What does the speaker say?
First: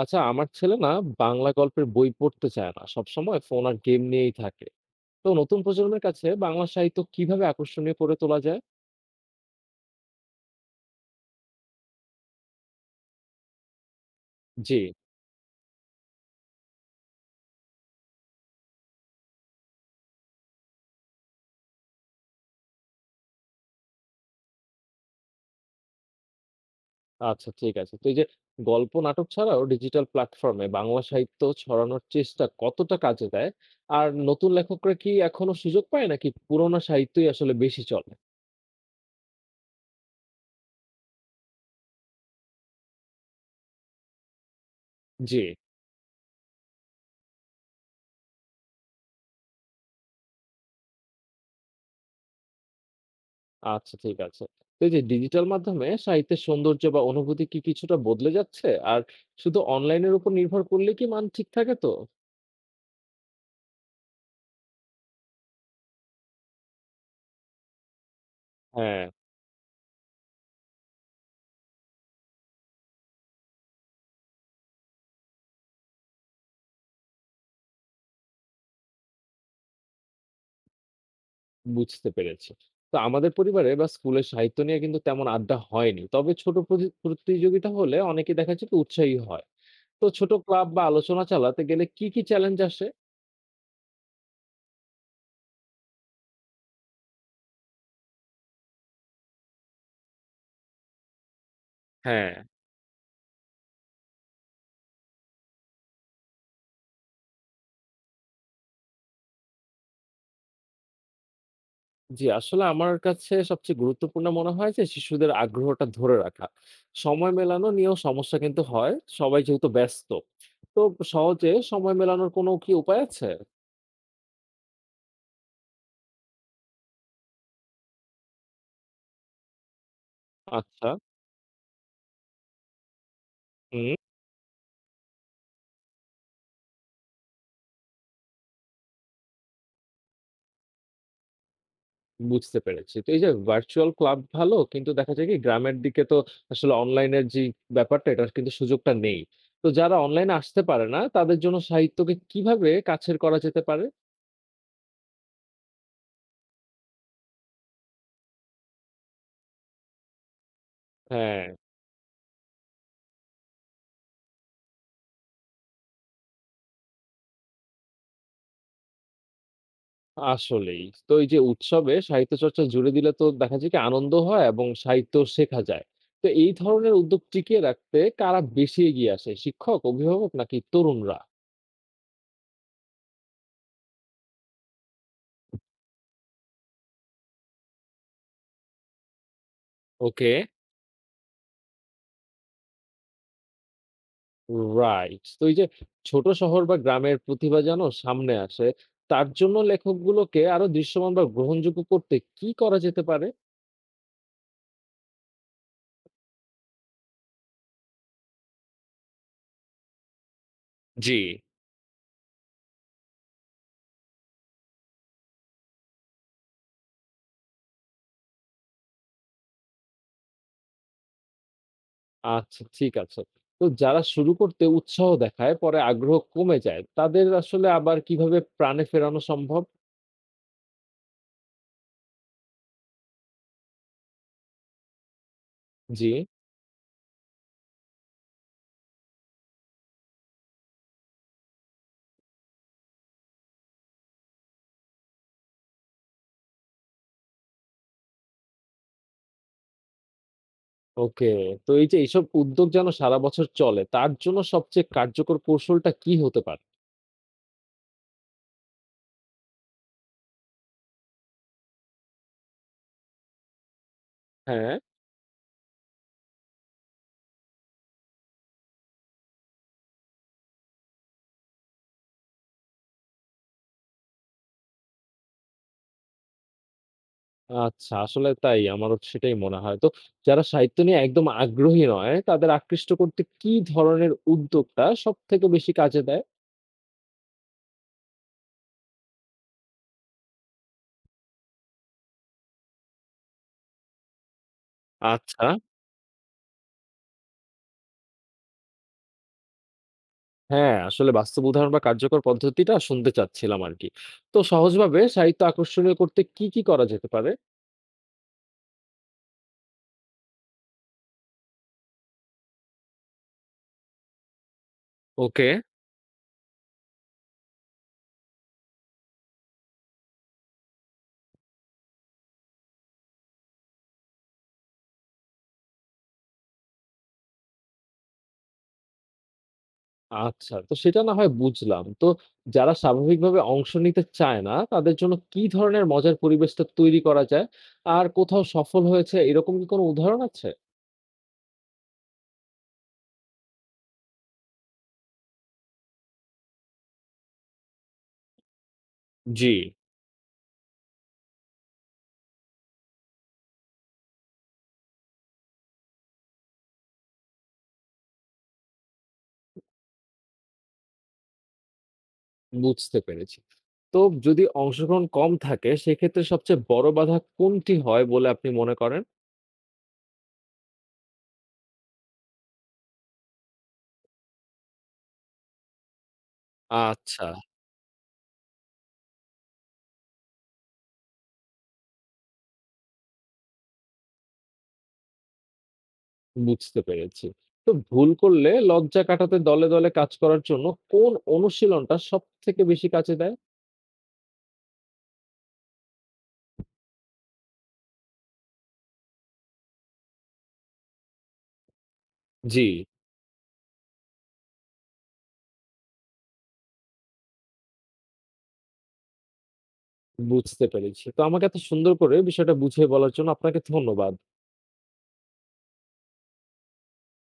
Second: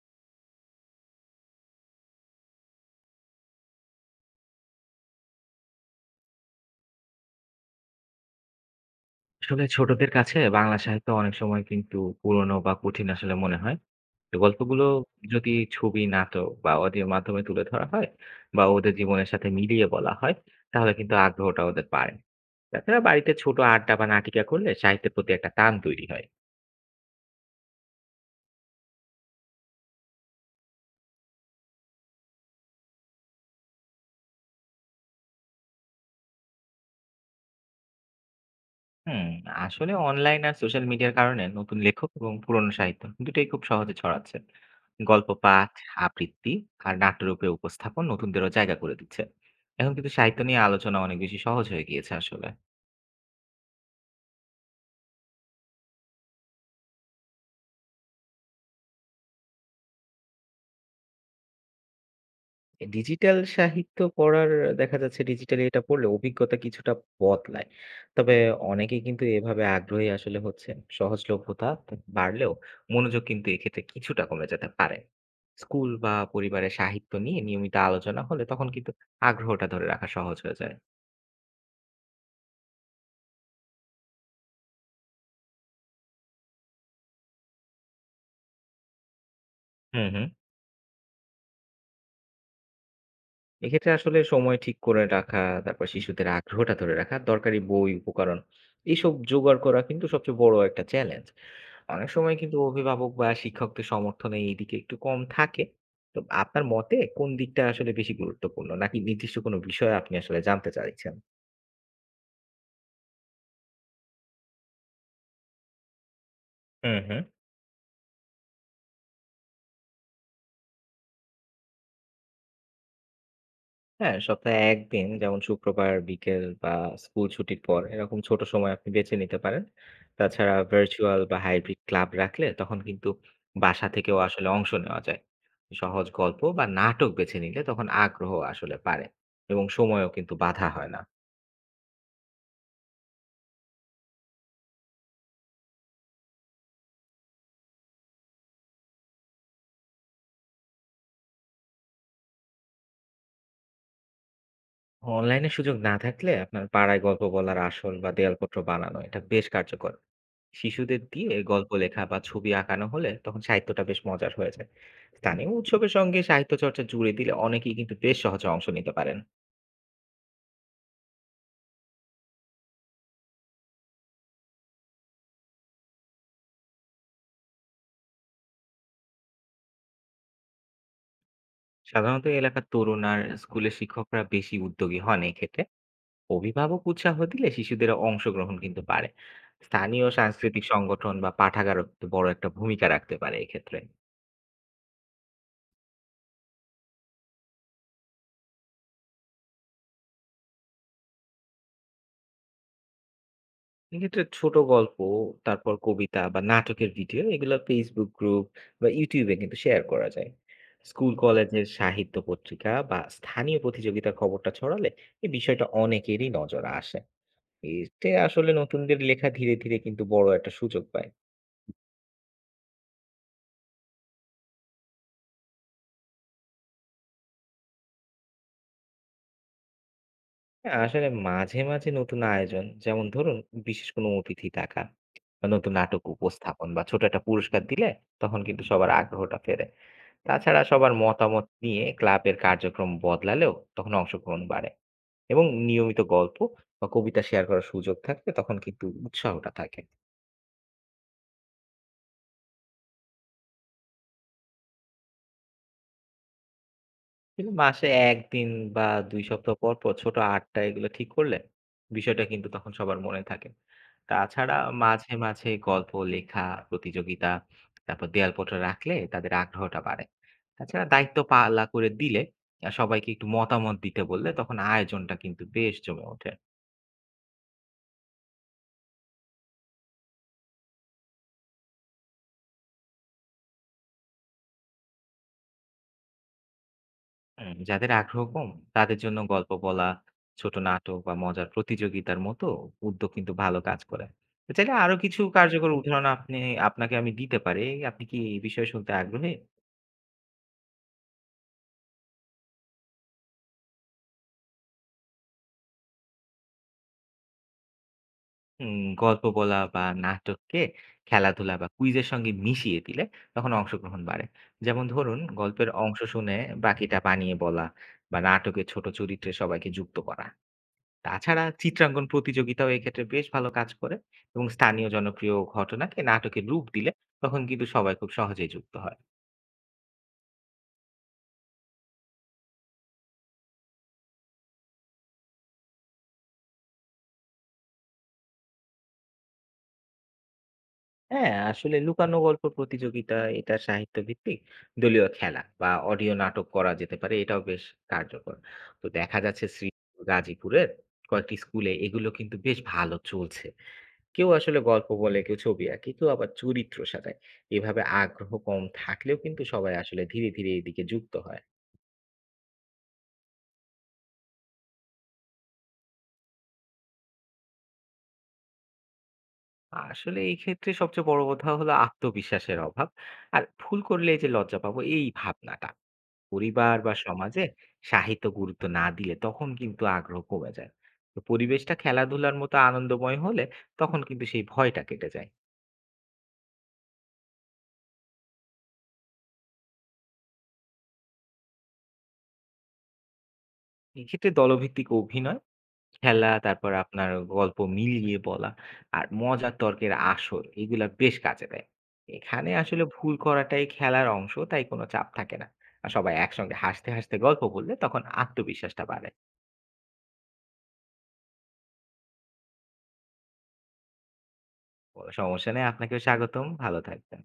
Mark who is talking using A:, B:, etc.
A: আচ্ছা আমার ছেলে না বাংলা গল্পের বই পড়তে চায় না, সবসময় ফোন আর গেম নিয়েই থাকে। তো নতুন প্রজন্মের কাছে বাংলা সাহিত্য কিভাবে আকর্ষণীয় করে তোলা যায়?
B: আসলে ছোটদের কাছে বাংলা সাহিত্য অনেক সময় কিন্তু পুরনো বা কঠিন আসলে মনে হয়। তো
A: জি।
B: গল্পগুলো যদি ছবি, নাটক বা অডিওর মাধ্যমে তুলে ধরা হয় বা ওদের জীবনের সাথে মিলিয়ে বলা হয়, তাহলে কিন্তু আগ্রহটা ওদের বাড়ে। তাছাড়া বাড়িতে ছোট আড্ডা বা নাটিকা করলে সাহিত্যের প্রতি একটা টান তৈরি হয়।
A: আচ্ছা, ঠিক আছে। তো এই যে গল্প নাটক ছাড়াও ডিজিটাল প্ল্যাটফর্মে বাংলা সাহিত্য ছড়ানোর চেষ্টা কতটা কাজে দেয়, আর নতুন লেখকরা কি এখনো সুযোগ পায় নাকি পুরোনো সাহিত্যই আসলে বেশি চলে?
B: হুম, আসলে অনলাইন আর সোশ্যাল মিডিয়ার কারণে নতুন লেখক এবং পুরনো সাহিত্য দুটোই খুব সহজে ছড়াচ্ছে। গল্প
A: জি।
B: পাঠ, আবৃত্তি আর নাট্যরূপে উপস্থাপন নতুনদেরও জায়গা করে দিচ্ছে। এখন কিন্তু সাহিত্য নিয়ে আলোচনা অনেক বেশি সহজ হয়ে গিয়েছে আসলে।
A: আচ্ছা, ঠিক আছে। তো এই যে ডিজিটাল মাধ্যমে সাহিত্যের সৌন্দর্য বা অনুভূতি কি কিছুটা বদলে যাচ্ছে, আর শুধু অনলাইনের উপর নির্ভর করলে কি মান ঠিক থাকে? তো
B: ডিজিটাল সাহিত্য পড়ার দেখা যাচ্ছে ডিজিটালি এটা পড়লে অভিজ্ঞতা কিছুটা বদলায়। তবে
A: হ্যাঁ,
B: অনেকেই কিন্তু এভাবে আগ্রহী আসলে হচ্ছেন। সহজলভ্যতা বাড়লেও মনোযোগ কিন্তু এক্ষেত্রে কিছুটা কমে যেতে পারে। স্কুল বা পরিবারে সাহিত্য নিয়ে নিয়মিত আলোচনা হলে তখন কিন্তু আগ্রহটা ধরে রাখা সহজ হয়ে যায়।
A: বুঝতে পেরেছি। তো আমাদের পরিবারে বা স্কুলে সাহিত্য নিয়ে কিন্তু তেমন আড্ডা হয়নি। তবে ছোট প্রতি প্রতিযোগিতা হলে অনেকেই দেখা যায় কি উৎসাহী হয়। তো
B: হুম, হুম।
A: ছোট ক্লাব বা আলোচনা চালাতে গেলে কি, কি চ্যালেঞ্জ আসে?
B: এক্ষেত্রে আসলে সময় ঠিক করে রাখা, তারপর শিশুদের আগ্রহটা ধরে রাখা, দরকারি বই, উপকরণ এইসব জোগাড় করা কিন্তু সবচেয়ে বড় একটা চ্যালেঞ্জ। অনেক
A: হ্যাঁ,
B: সময় কিন্তু অভিভাবক বা শিক্ষকদের সমর্থনে এই দিকে একটু কম থাকে। তো আপনার মতে কোন দিকটা আসলে বেশি গুরুত্বপূর্ণ? নাকি নির্দিষ্ট কোনো বিষয় আপনি আসলে জানতে চাইছেন?
A: জি, আসলে আমার কাছে সবচেয়ে গুরুত্বপূর্ণ মনে হয় যে শিশুদের আগ্রহটা ধরে রাখা।
B: হুম, হুম।
A: সময় মেলানো নিয়েও সমস্যা কিন্তু হয়। সবাই যেহেতু ব্যস্ত। তো সহজে সময় মেলানোর কোনো কি উপায় আছে?
B: হ্যাঁ, সপ্তাহে ১ দিন যেমন শুক্রবার বিকেল বা স্কুল ছুটির পর এরকম ছোট সময় আপনি বেছে নিতে পারেন। তাছাড়া
A: আচ্ছা,
B: ভার্চুয়াল বা হাইব্রিড ক্লাব রাখলে তখন কিন্তু বাসা
A: হুম।
B: থেকেও আসলে অংশ নেওয়া যায়। সহজ গল্প বা নাটক বেছে নিলে তখন আগ্রহ আসলে বাড়ে এবং সময়ও কিন্তু বাধা হয় না।
A: বুঝতে পেরেছি। তো এই যে ভার্চুয়াল ক্লাব ভালো, কিন্তু দেখা যায় কি গ্রামের দিকে তো আসলে অনলাইনের যে ব্যাপারটা, এটার কিন্তু সুযোগটা নেই। তো যারা অনলাইনে আসতে পারে না তাদের জন্য সাহিত্যকে কিভাবে কাছের করা যেতে পারে?
B: অনলাইনে সুযোগ না থাকলে আপনার পাড়ায় গল্প বলার আসর বা দেয়ালপত্র বানানো এটা বেশ কার্যকর। শিশুদের দিয়ে
A: হ্যাঁ,
B: গল্প লেখা বা ছবি আঁকানো হলে তখন সাহিত্যটা বেশ মজার হয়ে যায়। স্থানীয় উৎসবের সঙ্গে সাহিত্য চর্চা জুড়ে দিলে অনেকেই কিন্তু বেশ সহজে অংশ নিতে পারেন।
A: আসলেই। তো এই যে উৎসবে সাহিত্য চর্চা জুড়ে দিলে তো দেখা যায় কি আনন্দ হয় এবং সাহিত্য শেখা যায়। তো এই ধরনের উদ্যোগ টিকিয়ে রাখতে কারা বেশি এগিয়ে আসে? শিক্ষক, অভিভাবক নাকি তরুণরা?
B: সাধারণত এলাকার তরুণ আর স্কুলের শিক্ষকরা বেশি উদ্যোগী হন এক্ষেত্রে। অভিভাবক উৎসাহ দিলে শিশুদের অংশগ্রহণ কিন্তু বাড়ে। স্থানীয়
A: ওকে।
B: সাংস্কৃতিক সংগঠন বা পাঠাগারও কিন্তু বড় একটা ভূমিকা রাখতে পারে এক্ষেত্রে।
A: রাইট। তো এই যে ছোট শহর বা গ্রামের প্রতিভা যেন সামনে আসে, তার জন্য লেখকগুলোকে আরো দৃশ্যমান বা গ্রহণযোগ্য করতে কি করা যেতে পারে?
B: এক্ষেত্রে ছোট গল্প, তারপর কবিতা বা নাটকের ভিডিও এগুলো ফেসবুক গ্রুপ বা ইউটিউবে কিন্তু শেয়ার করা যায়। স্কুল,
A: জি।
B: জি, কলেজের সাহিত্য পত্রিকা বা স্থানীয় প্রতিযোগিতার খবরটা ছড়ালে এই বিষয়টা অনেকেরই নজরে আসে। এতে আসলে নতুনদের লেখা ধীরে ধীরে কিন্তু বড় একটা সুযোগ পায়।
A: আচ্ছা, ঠিক আছে। তো যারা শুরু করতে উৎসাহ দেখায়, পরে আগ্রহ কমে যায়, তাদের আসলে আবার কিভাবে প্রাণে ফেরানো সম্ভব?
B: হ্যাঁ, আসলে মাঝে মাঝে নতুন আয়োজন যেমন ধরুন বিশেষ কোনো অতিথি ডাকা বা নতুন নাটক
A: জি।
B: উপস্থাপন বা ছোট একটা পুরস্কার দিলে তখন কিন্তু সবার আগ্রহটা ফেরে। তাছাড়া সবার মতামত নিয়ে ক্লাবের কার্যক্রম বদলালেও তখন অংশগ্রহণ বাড়ে এবং নিয়মিত গল্প বা কবিতা শেয়ার করার সুযোগ থাকলে তখন কিন্তু উৎসাহটা থাকে।
A: ওকে। তো এই যে এইসব উদ্যোগ যেন সারা বছর চলে, তার জন্য সবচেয়ে কার্যকর কৌশলটা কি হতে পারে?
B: কিন্তু মাসে একদিন বা দুই সপ্তাহ পর পর ছোট আড্ডা এগুলো ঠিক করলে বিষয়টা কিন্তু তখন সবার মনে থাকে। তাছাড়া
A: হ্যাঁ।
B: মাঝে মাঝে গল্প লেখা প্রতিযোগিতা তারপর দেয়ালপত্র রাখলে তাদের আগ্রহটা বাড়ে। তাছাড়া দায়িত্ব পালা করে দিলে সবাইকে একটু মতামত দিতে বললে তখন আয়োজনটা কিন্তু বেশ জমে ওঠে।
A: আচ্ছা, আসলে তাই। আমারও সেটাই মনে হয়। তো যারা সাহিত্য নিয়ে একদম আগ্রহী নয়, তাদের আকৃষ্ট করতে কি ধরনের উদ্যোগটা সবথেকে বেশি কাজে দেয়?
B: হুম, যাদের আগ্রহ কম তাদের জন্য গল্প বলা ছোট নাটক বা মজার প্রতিযোগিতার মতো উদ্যোগ কিন্তু ভালো কাজ করে। তো চাইলে আরো কিছু
A: আচ্ছা।
B: কার্যকর উদাহরণ আপনি আপনাকে আমি দিতে পারি। আপনি কি এই বিষয়ে শুনতে আগ্রহী?
A: হ্যাঁ, আসলে বাস্তব উদাহরণ বা কার্যকর পদ্ধতিটা শুনতে চাচ্ছিলাম আরকি। তো সহজভাবে সাহিত্য আকর্ষণীয় করতে কি, কি করা যেতে পারে?
B: গল্প বলা বা নাটককে খেলাধুলা বা কুইজের সঙ্গে মিশিয়ে দিলে তখন অংশগ্রহণ বাড়ে। যেমন ধরুন
A: ওকে।
B: গল্পের অংশ শুনে বাকিটা বানিয়ে বলা বা নাটকের ছোট চরিত্রে সবাইকে যুক্ত করা। তাছাড়া চিত্রাঙ্কন প্রতিযোগিতাও এক্ষেত্রে বেশ ভালো কাজ করে এবং স্থানীয় জনপ্রিয় ঘটনাকে নাটকের রূপ দিলে তখন কিন্তু সবাই খুব সহজেই যুক্ত হয়।
A: আচ্ছা, তো সেটা না হয় বুঝলাম। তো যারা স্বাভাবিকভাবে অংশ নিতে চায় না, তাদের জন্য কি ধরনের মজার পরিবেশটা তৈরি করা যায়? আর কোথাও সফল হয়েছে এরকম কি কোনো উদাহরণ আছে?
B: হ্যাঁ, আসলে লুকানো গল্প প্রতিযোগিতা এটা সাহিত্য ভিত্তিক দলীয় খেলা বা অডিও নাটক করা যেতে পারে, এটাও বেশ কার্যকর। তো দেখা যাচ্ছে
A: জি।
B: শ্রী গাজীপুরের কয়েকটি স্কুলে এগুলো কিন্তু বেশ ভালো চলছে। কেউ আসলে গল্প বলে, কেউ ছবি আঁকে, কেউ আবার চরিত্র সাজায়। এভাবে আগ্রহ কম থাকলেও কিন্তু সবাই আসলে ধীরে ধীরে এদিকে যুক্ত হয়।
A: বুঝতে পেরেছি। তো যদি অংশগ্রহণ কম থাকে সেক্ষেত্রে সবচেয়ে বড় বাধা কোনটি হয় বলে আপনি মনে করেন?
B: আসলে এই ক্ষেত্রে সবচেয়ে বড় কথা হলো আত্মবিশ্বাসের অভাব। আর ভুল করলে এই যে লজ্জা পাবো এই ভাবনাটা, পরিবার বা
A: আচ্ছা।
B: সমাজে সাহিত্য গুরুত্ব না দিলে তখন কিন্তু আগ্রহ কমে যায়। তো পরিবেশটা খেলাধুলার মতো আনন্দময় হলে তখন কিন্তু সেই ভয়টা কেটে যায়।
A: বুঝতে পেরেছি। তো ভুল করলে লজ্জা কাটাতে দলে, দলে কাজ করার জন্য কোন অনুশীলনটা সবথেকে বেশি কাজে দেয়?
B: এক্ষেত্রে দলভিত্তিক অভিনয় খেলা, তারপর আপনার গল্প মিলিয়ে বলা আর মজার তর্কের আসর এগুলা বেশ কাজে দেয়। এখানে
A: জি।
B: আসলে ভুল করাটাই খেলার অংশ, তাই কোনো চাপ থাকে না। আর সবাই একসঙ্গে হাসতে, হাসতে গল্প বললে তখন আত্মবিশ্বাসটা বাড়ে।
A: বুঝতে পেরেছি। তো আমাকে এত সুন্দর করে বিষয়টা বুঝিয়ে বলার জন্য আপনাকে ধন্যবাদ।
B: কোনো সমস্যা নেই, আপনাকেও স্বাগতম। ভালো থাকবেন।